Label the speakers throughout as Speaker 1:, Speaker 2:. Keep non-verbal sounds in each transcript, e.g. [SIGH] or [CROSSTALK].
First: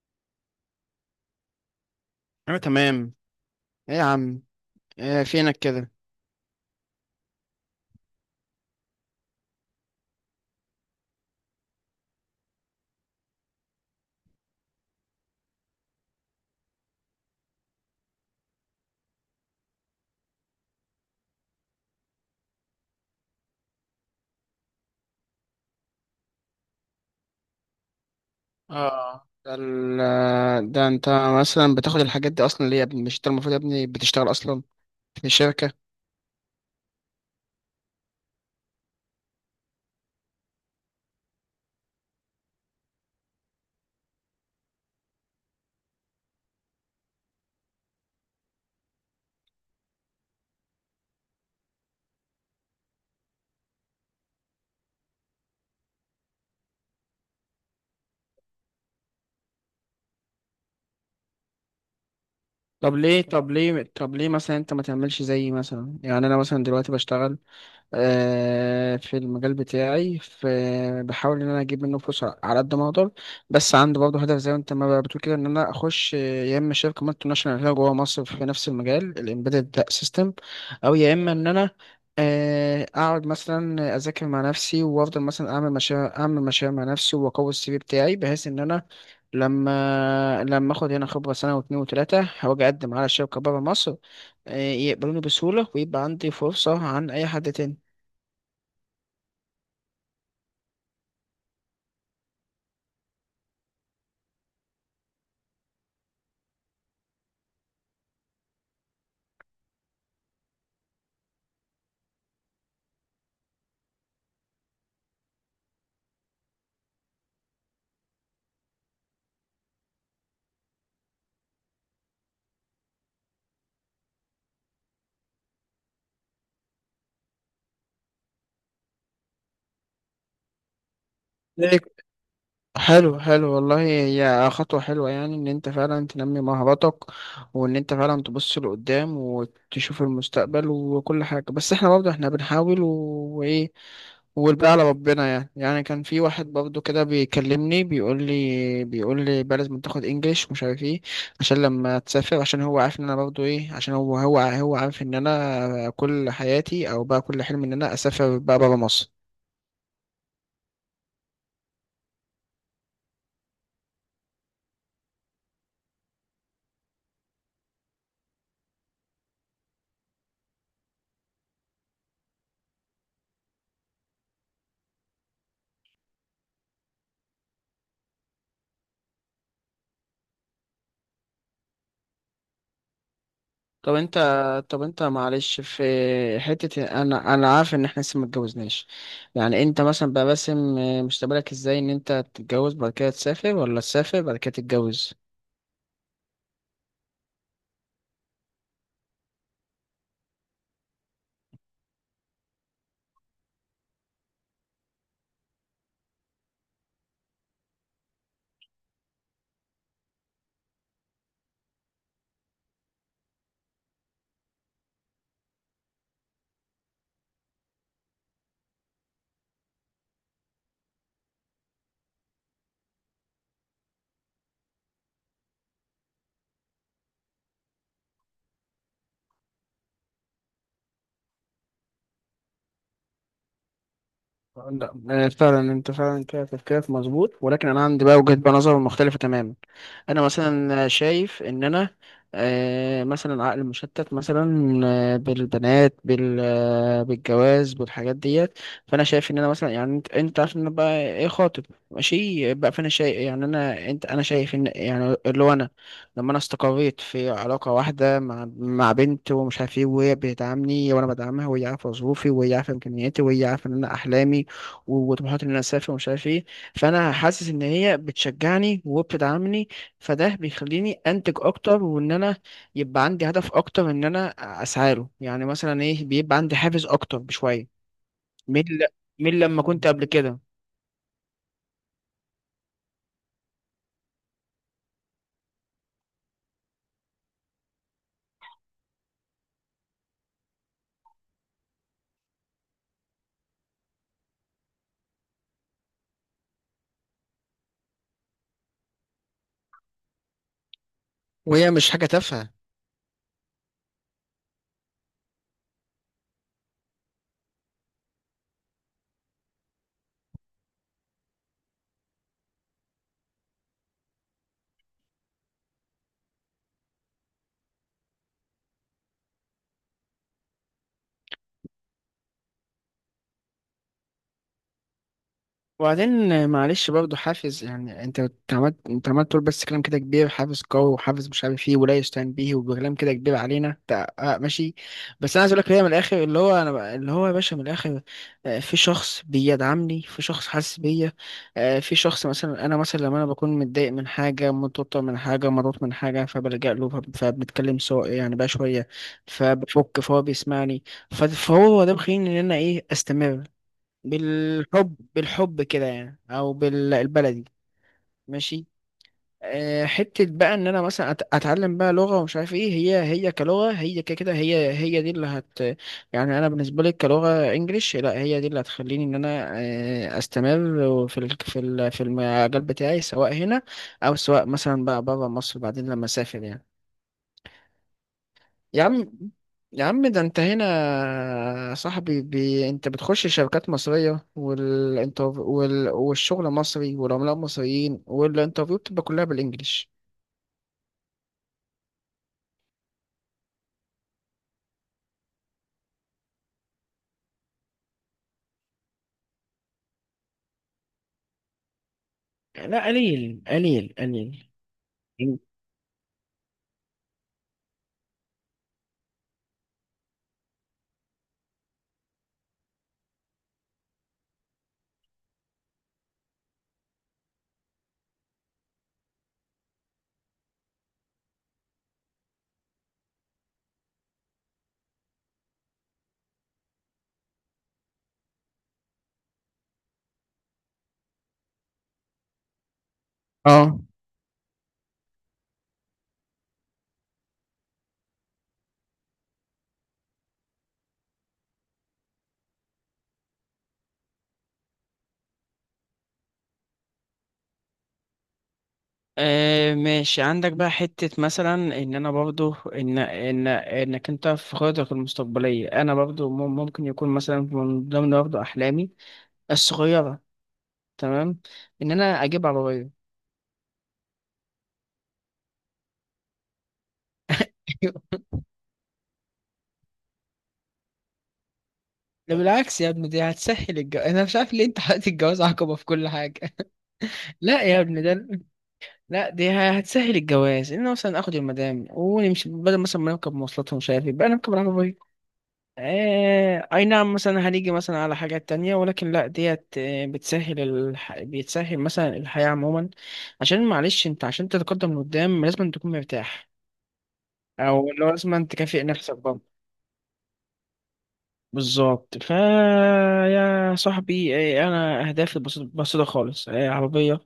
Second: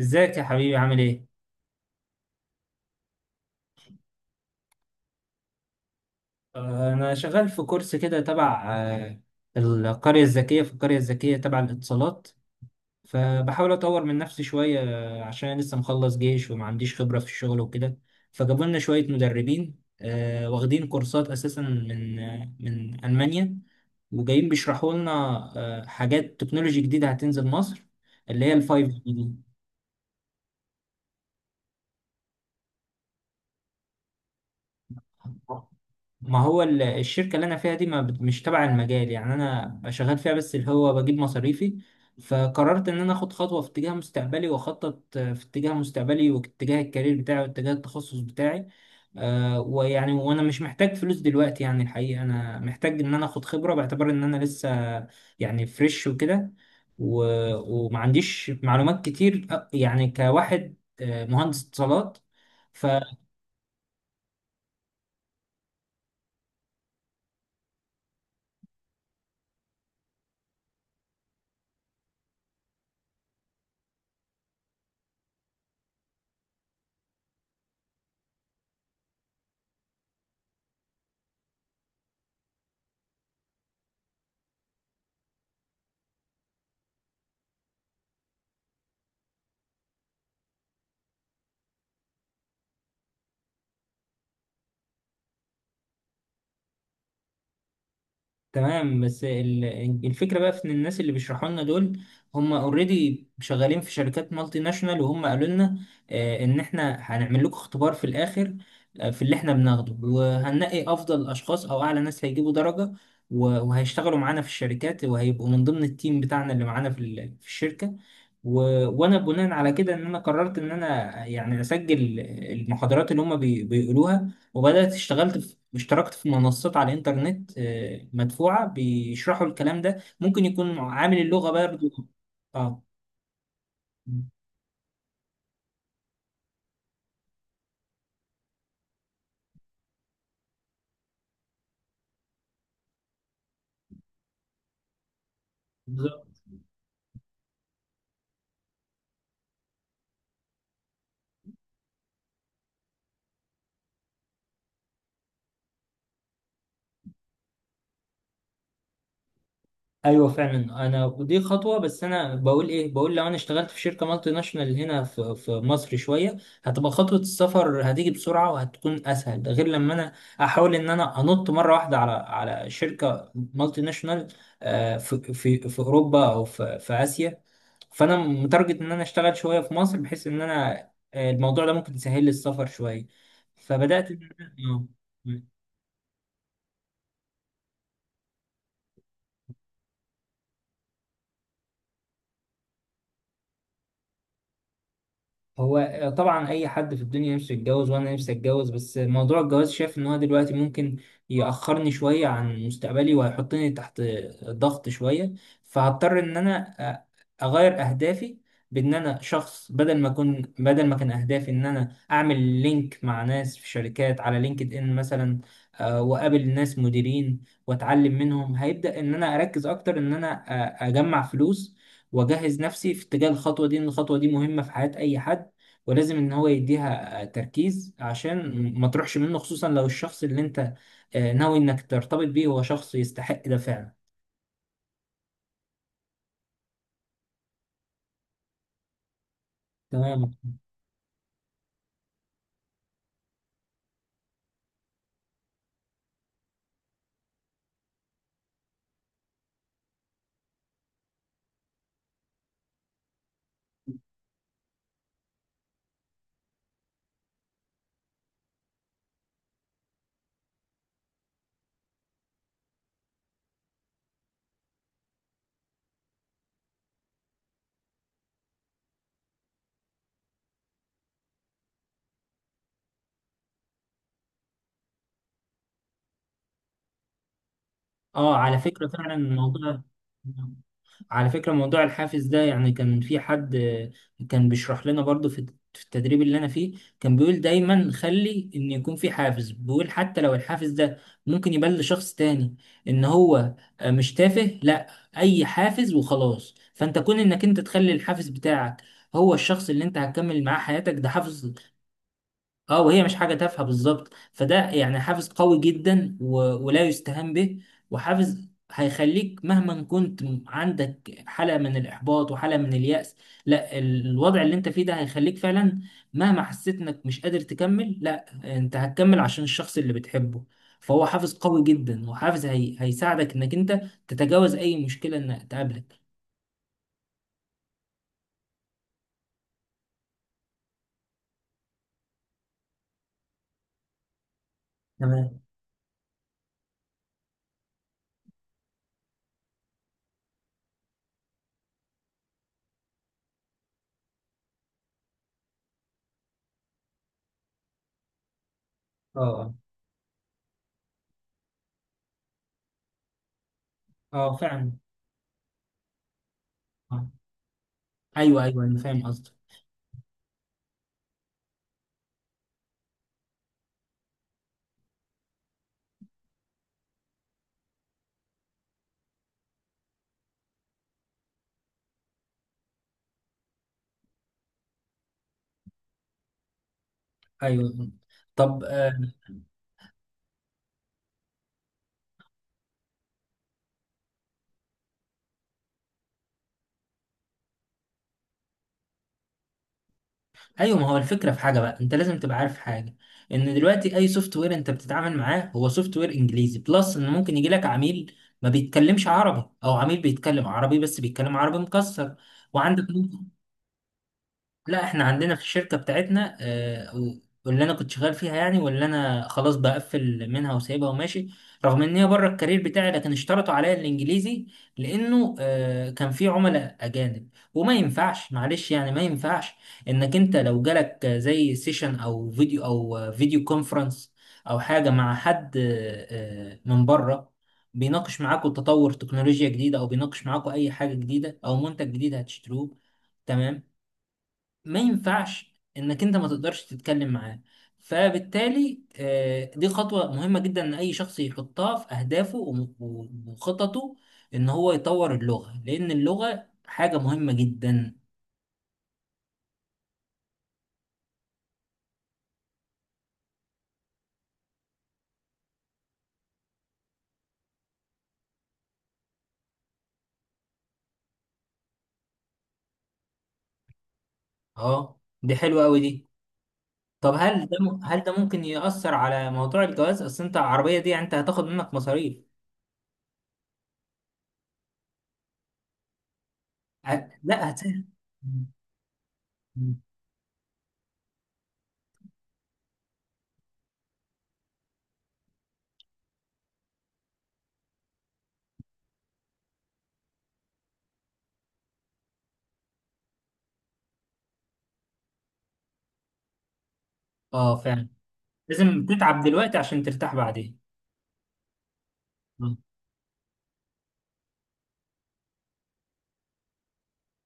Speaker 1: ازيك يا حبيبي؟ عامل ايه؟
Speaker 2: انا تمام. ايه يا عم؟ إيه فينك كده؟
Speaker 1: انا شغال في كورس كده تبع القرية الذكية. في القرية الذكية تبع الاتصالات، فبحاول اطور من نفسي شوية. عشان أنا لسه مخلص جيش وما عنديش خبرة في الشغل وكده، فجابوا لنا شوية مدربين واخدين كورسات اساسا من من المانيا، وجايين بيشرحوا لنا حاجات تكنولوجي جديدة هتنزل مصر، اللي هي الفايف
Speaker 2: اه،
Speaker 1: جي.
Speaker 2: ده ال ده انت مثلا بتاخد الحاجات دي اصلا ليه يا ابني؟ مش انت المفروض يا ابني بتشتغل اصلا
Speaker 1: دي
Speaker 2: في الشركة؟
Speaker 1: ما هو ال- الشركة اللي أنا فيها دي ما بت- مش تبع المجال، يعني أنا شغال فيها بس اللي هو بجيب مصاريفي، فقررت إن أنا آخد خطوة في اتجاه مستقبلي وأخطط في اتجاه مستقبلي واتجاه الكارير بتاعي واتجاه التخصص بتاعي. آه، ويعني وأنا مش محتاج فلوس دلوقتي، يعني الحقيقة أنا محتاج إن أنا آخد خبرة باعتبار إن أنا لسه يعني فريش وكده، و- ومعنديش معلومات كتير. يعني كواحد مهندس اتصالات.
Speaker 2: طب ليه مثلا انت ما تعملش زيي؟ مثلا يعني انا مثلا دلوقتي بشتغل في المجال بتاعي، بحاول ان انا اجيب منه فلوس على قد ما اقدر، بس عندي برضه هدف زي ما انت ما بتقول كده ان انا اخش، يا اما شركه مالتي ناشونال هنا جوه مصر في نفس المجال الامبيدد سيستم، او يا اما ان انا اقعد مثلا اذاكر مع نفسي وافضل مثلا اعمل مشاريع اعمل مشاريع مع نفسي واقوي السي في بتاعي، بحيث ان انا لما اخد هنا خبره سنه واتنين وتلاته هواجي اقدم على شركه بره مصر، يقبلوني بسهوله ويبقى عندي فرصه عن اي حد تاني.
Speaker 1: تمام، بس الفكرة بقى في ان الناس اللي بيشرحوا لنا دول هم اوريدي شغالين في شركات مالتي ناشونال، وهم قالوا لنا ان احنا هنعمل لكم اختبار في الاخر في اللي احنا بناخده، وهننقي افضل اشخاص او اعلى ناس هيجيبوا درجة، و- وهيشتغلوا معانا في الشركات، وهيبقوا من ضمن التيم بتاعنا اللي معانا في الشركة. و... وانا بناء على كده ان انا قررت ان انا يعني اسجل المحاضرات اللي هم بيقولوها، وبدأت اشتغلت في اشتركت في منصات على الإنترنت مدفوعة بيشرحوا الكلام ده، ممكن يكون عامل اللغة
Speaker 2: ليك.
Speaker 1: برضه. اه،
Speaker 2: حلو حلو والله، هي خطوة حلوة يعني، إن أنت فعلا تنمي مهاراتك وإن أنت فعلا تبص لقدام وتشوف المستقبل وكل حاجة، بس إحنا برضه إحنا بنحاول و- وإيه، والباقي على ربنا. يعني كان في واحد برضه كده بيكلمني، بيقول لي بقى لازم تاخد إنجليش ومش عارف إيه عشان لما تسافر، عشان هو عارف إن أنا برضه إيه، عشان هو عارف إن أنا كل حياتي، أو بقى كل حلم إن أنا أسافر بقى برا مصر.
Speaker 1: ايوه فعلا، انا ودي خطوه، بس انا بقول ايه، بقول لو انا اشتغلت في شركه مالتي ناشونال هنا في مصر شويه، هتبقى خطوه السفر هتيجي بسرعه وهتكون اسهل، ده غير لما انا احاول ان انا انط مره واحده على شركه مالتي ناشونال في اوروبا او في اسيا. فانا متارجت ان انا اشتغل شويه في مصر بحيث ان انا الموضوع ده ممكن يسهل لي السفر شويه.
Speaker 2: طب
Speaker 1: فبدات
Speaker 2: انت،
Speaker 1: إن أنا- آه.
Speaker 2: معلش، في حتة، انا عارف ان احنا لسه ما اتجوزناش، يعني انت مثلا بقى باسم مستقبلك ازاي، ان انت تتجوز بعد كده تسافر ولا تسافر بعد كده تتجوز؟
Speaker 1: هو طبعا اي حد في الدنيا نفسه يتجوز، وانا نفسي اتجوز، بس موضوع الجواز شايف ان هو دلوقتي ممكن يأخرني شوية عن مستقبلي، وهيحطني تحت ضغط شوية. فهضطر ان انا اغير اهدافي، بان انا شخص بدل ما اكون، بدل ما كان اهدافي ان انا اعمل لينك مع ناس في شركات على لينكد ان مثلا، واقابل ناس مديرين واتعلم منهم، هيبدأ ان انا اركز اكتر ان انا اجمع فلوس واجهز نفسي في اتجاه الخطوة دي، ان الخطوة دي مهمة في حياة اي حد، ولازم ان هو يديها تركيز عشان ما تروحش منه، خصوصا لو الشخص اللي انت ناوي انك ترتبط بيه هو شخص يستحق ده فعلا.
Speaker 2: لا فعلا انت فعلا كده تفكيرك مظبوط، ولكن انا عندي بقى وجهة بقى نظر مختلفة تماما. انا
Speaker 1: تمام.
Speaker 2: مثلا شايف ان انا مثلا عقل مشتت مثلا بالبنات، بالجواز بالحاجات ديت. فانا شايف ان انا مثلا، يعني انت عارف ان انا بقى ايه، خاطب، ماشي بقى. فانا شايف، يعني انا شايف ان يعني اللي هو انا لما انا استقريت في علاقة واحدة مع بنت ومش عارف ايه، وهي بتدعمني وانا بدعمها، وهي عارفة ظروفي وهي عارفة امكانياتي وهي عارفة ان انا احلامي وطموحات ان انا اسافر ومش عارف ايه، فانا حاسس ان هي بتشجعني وبتدعمني، فده بيخليني انتج اكتر وان انا يبقى عندي هدف اكتر ان انا اسعى له، يعني مثلا ايه، بيبقى عندي حافز اكتر بشويه
Speaker 1: اه على
Speaker 2: من ل-
Speaker 1: فكرة فعلا
Speaker 2: من لما
Speaker 1: الموضوع،
Speaker 2: كنت قبل كده.
Speaker 1: على فكرة موضوع الحافز ده، يعني كان في حد كان بيشرح لنا برضو في في التدريب اللي انا فيه، كان بيقول دايما خلي ان يكون في حافز، بيقول حتى لو الحافز ده ممكن يبان لشخص تاني ان هو مش تافه، لا، اي حافز وخلاص. فانت كون انك انت تخلي الحافز بتاعك هو الشخص اللي انت هتكمل معاه حياتك، ده حافز.
Speaker 2: وهي مش حاجه تافهه.
Speaker 1: اه، وهي مش حاجة تافهة بالظبط، فده يعني حافز قوي جدا ولا يستهان به، وحافز هيخليك مهما كنت عندك حالة من الإحباط وحالة من اليأس، لا، الوضع اللي انت فيه ده هيخليك فعلا مهما حسيت انك مش قادر تكمل، لا انت هتكمل عشان الشخص اللي بتحبه، فهو حافز قوي جدا، وحافز هيساعدك انك انت تتجاوز اي مشكلة انها تقابلك.
Speaker 2: وبعدين معلش برضه حافز، يعني انت عملت تقول بس كلام كده كبير، حافز قوي وحافز مش عارف ايه ولا يستهان به، وكلام كده كبير علينا انت، اه ماشي. بس
Speaker 1: تمام.
Speaker 2: انا عايز اقول لك هي من الاخر، اللي هو اللي هو يا باشا من الاخر، اه، في شخص بيدعمني، في شخص حاسس بيا، اه، في شخص مثلا انا مثلا لما انا بكون متضايق من حاجه، متوتر من حاجه، مضغوط من حاجه، فبلجأ له، فبنتكلم سوا يعني بقى شويه،
Speaker 1: اه اه
Speaker 2: فبفك، فهو بيسمعني، فهو ده مخليني ان انا ايه، استمر،
Speaker 1: اه فعلا.
Speaker 2: بالحب بالحب كده يعني، او
Speaker 1: آه.
Speaker 2: بالبلدي.
Speaker 1: ايوه ايوه،
Speaker 2: ماشي.
Speaker 1: انا فاهم قصدك.
Speaker 2: حتة بقى ان انا مثلا اتعلم بقى لغة ومش عارف ايه، هي كلغة، هي كده كده، هي دي اللي يعني، انا بالنسبة لي كلغة انجليش، لا هي دي اللي هتخليني ان انا استمر في المجال بتاعي، سواء هنا او سواء مثلا بقى بره مصر بعدين لما اسافر يعني.
Speaker 1: ايوه. طب
Speaker 2: يا عم، ده انت هنا يا صاحبي، انت بتخش شركات مصرية، والشغل مصري والعملاء مصريين والانترفيو بتبقى كلها بالانجلش.
Speaker 1: ايوه ما هو الفكره في حاجه بقى انت لازم تبقى عارف حاجه، ان دلوقتي اي سوفت وير انت بتتعامل معاه هو سوفت وير انجليزي، بلس ان ممكن يجي لك عميل ما بيتكلمش عربي، او عميل بيتكلم عربي بس بيتكلم عربي مكسر. وعندك،
Speaker 2: لا قليل قليل قليل.
Speaker 1: لا احنا عندنا في الشركة بتاعتنا آه، و- واللي انا كنت شغال فيها، يعني واللي انا خلاص بقفل منها وسايبها وماشي، رغم ان هي بره الكارير بتاعي، لكن اشترطوا عليا الانجليزي لانه كان في عملاء اجانب، وما ينفعش، معلش يعني ما ينفعش انك انت لو جالك زي سيشن او فيديو او فيديو كونفرنس او حاجة مع حد، من بره بيناقش معاكوا تطور تكنولوجيا جديدة، او بيناقش معاكوا اي حاجة جديدة او منتج جديد هتشتروه. تمام.
Speaker 2: اه.
Speaker 1: ما ينفعش انك انت ما تقدرش تتكلم معاه. فبالتالي دي خطوة مهمة جدا ان اي شخص يحطها في اهدافه وخططه، ان هو يطور اللغة، لان اللغة حاجة مهمة جدا.
Speaker 2: آه ماشي، عندك بقى حتة مثلا، ان انا برضو ان انك انت في خططك المستقبلية انا برضو ممكن يكون مثلا من ضمن برضو احلامي الصغيرة، تمام، ان انا اجيب عربية.
Speaker 1: اه، دي حلوة قوي دي. طب هل هل ده
Speaker 2: [LAUGHS]
Speaker 1: ممكن يأثر على موضوع الجواز؟ اصل انت العربية دي يعني انت هتاخد منك مصاريف.
Speaker 2: ده بالعكس يا ابني، دي هتسهل الجواز. انا مش عارف ليه انت حاطط الجواز عقبة في كل حاجة.
Speaker 1: أ- لا
Speaker 2: [LAUGHS]
Speaker 1: هت
Speaker 2: لا يا ابني ده، لا دي هتسهل الجواز، ان أنا مثلا اخد المدام ونمشي، بدل مثلا ما نركب مواصلات ومش عارف إيه، بقى نركب العربية. اي نعم، مثلا هنيجي مثلا على حاجات تانية، ولكن لا ديت بتسهل بتسهل مثلا الحياة عموما، عشان معلش انت عشان تتقدم لقدام لازم تكون مرتاح،
Speaker 1: اه فعلا،
Speaker 2: او لو لازم تكافئ
Speaker 1: لازم تتعب
Speaker 2: نفسك.
Speaker 1: دلوقتي عشان ترتاح بعدين.
Speaker 2: بالظبط.
Speaker 1: آه.
Speaker 2: يا صاحبي، انا اهدافي بسيطه بسيطة خالص: عربيه،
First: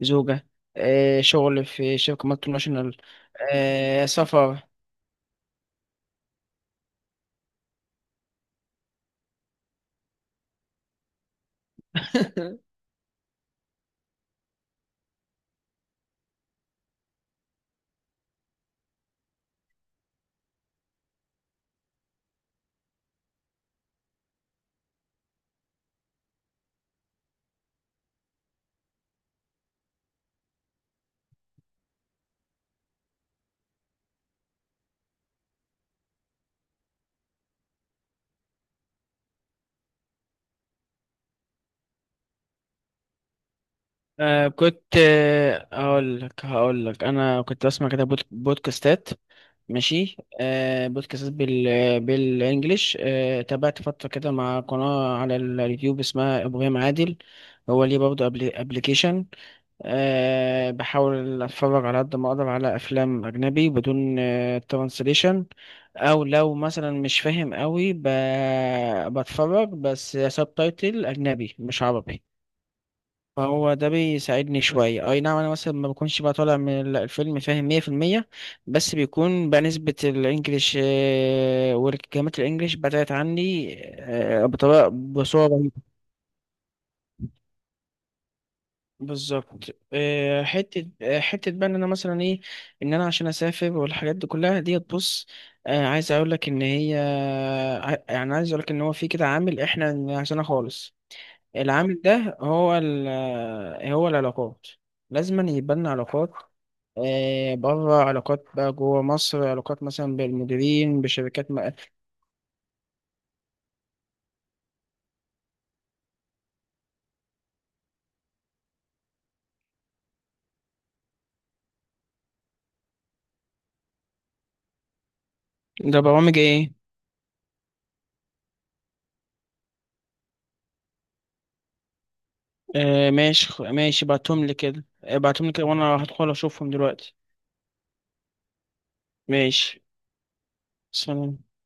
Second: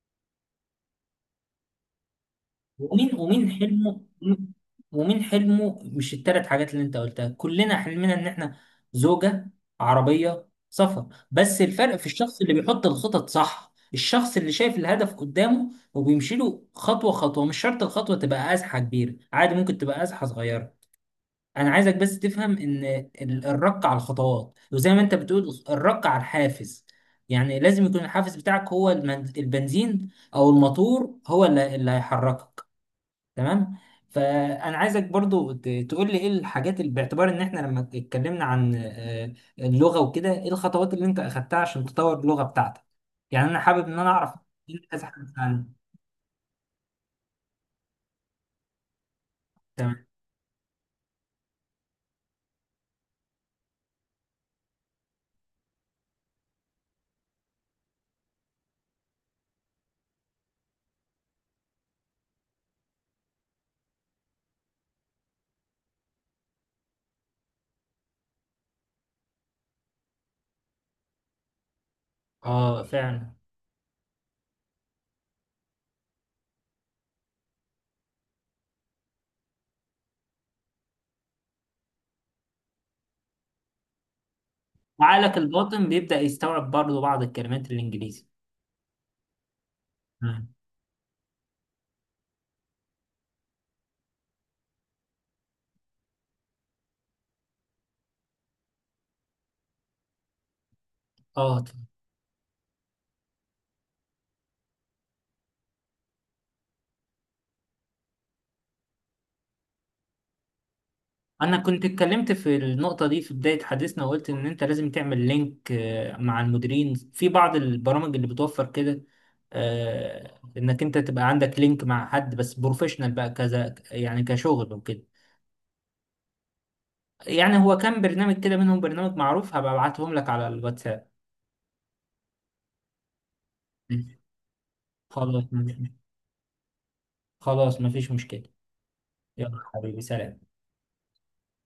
Speaker 2: زوجه، شغل في شركه مالتي ناشونال،
Speaker 1: ومين ومين حلمه؟
Speaker 2: سفر.
Speaker 1: ومين حلمه؟ مش التلات حاجات اللي انت قلتها كلنا حلمنا ان احنا زوجة، عربية، سفر، بس الفرق في الشخص اللي
Speaker 2: [LAUGHS]
Speaker 1: بيحط الخطط صح، الشخص اللي شايف الهدف قدامه وبيمشي له خطوة خطوة، مش شرط الخطوة تبقى أزحة كبيرة، عادي ممكن تبقى أزحة صغيرة. أنا عايزك بس تفهم إن الرق على الخطوات، وزي ما أنت بتقول، الرق على الحافز، يعني لازم يكون الحافز بتاعك هو البنزين أو الموتور، هو اللي هيحركك. تمام. فانا عايزك برضو تقول لي ايه الحاجات اللي باعتبار ان احنا لما اتكلمنا عن اللغه وكده، ايه الخطوات اللي انت اخدتها عشان تطور اللغه بتاعتك، يعني انا حابب ان انا اعرف
Speaker 2: كنت
Speaker 1: إيه كذا حاجه عنها.
Speaker 2: هقول لك انا كنت بسمع كده بودكاستات.
Speaker 1: تمام.
Speaker 2: ماشي، بودكاستات بالانجلش، تابعت فتره كده مع قناه على اليوتيوب اسمها ابراهيم عادل. هو ليه برضه ابليكيشن. أه، بحاول اتفرج على قد ما اقدر على افلام اجنبي بدون ترانسليشن، او لو مثلا مش فاهم قوي بتفرج بس سبتايتل اجنبي مش عربي.
Speaker 1: اه فعلا،
Speaker 2: فهو ده بيساعدني شوية. أي نعم، أنا مثلا ما بكونش بقى طالع من الفيلم فاهم 100%، بس بيكون بقى نسبة الإنجليش والكلمات الإنجليش بدأت عني بطريقة
Speaker 1: وعقلك
Speaker 2: بصورة.
Speaker 1: الباطن بيبدا يستوعب برضو بعض الكلمات الانجليزي.
Speaker 2: بالظبط.
Speaker 1: تمام.
Speaker 2: حتة بقى ان انا مثلا ايه، ان انا عشان اسافر والحاجات دي كلها ديت، بص، عايز اقول لك ان هي، يعني عايز اقول لك ان هو في كده عامل احنا نسيناه خالص.
Speaker 1: اه
Speaker 2: العامل ده هو هو العلاقات. لازم يبقى لنا علاقات بره، علاقات بقى جوه مصر، علاقات مثلا بالمديرين بشركات
Speaker 1: انا
Speaker 2: ما.
Speaker 1: كنت اتكلمت في النقطه دي في بدايه حديثنا، وقلت ان انت لازم تعمل لينك مع المديرين في بعض البرامج اللي بتوفر كده انك انت تبقى عندك لينك مع حد بس بروفيشنال بقى، كذا يعني كشغل وكده.
Speaker 2: ده برامج ايه؟
Speaker 1: يعني هو كان برنامج كده منهم، برنامج معروف، هبقى ابعتهم لك على الواتساب.
Speaker 2: ماشي. ماشي،
Speaker 1: ماشي.
Speaker 2: بعتهم لي كده.
Speaker 1: خلاص
Speaker 2: بعتهم لي كده وانا
Speaker 1: ماشي.
Speaker 2: هدخل اشوفهم دلوقتي.
Speaker 1: خلاص مفيش مشكله. يلا
Speaker 2: ماشي.
Speaker 1: حبيبي، سلام.
Speaker 2: سلام.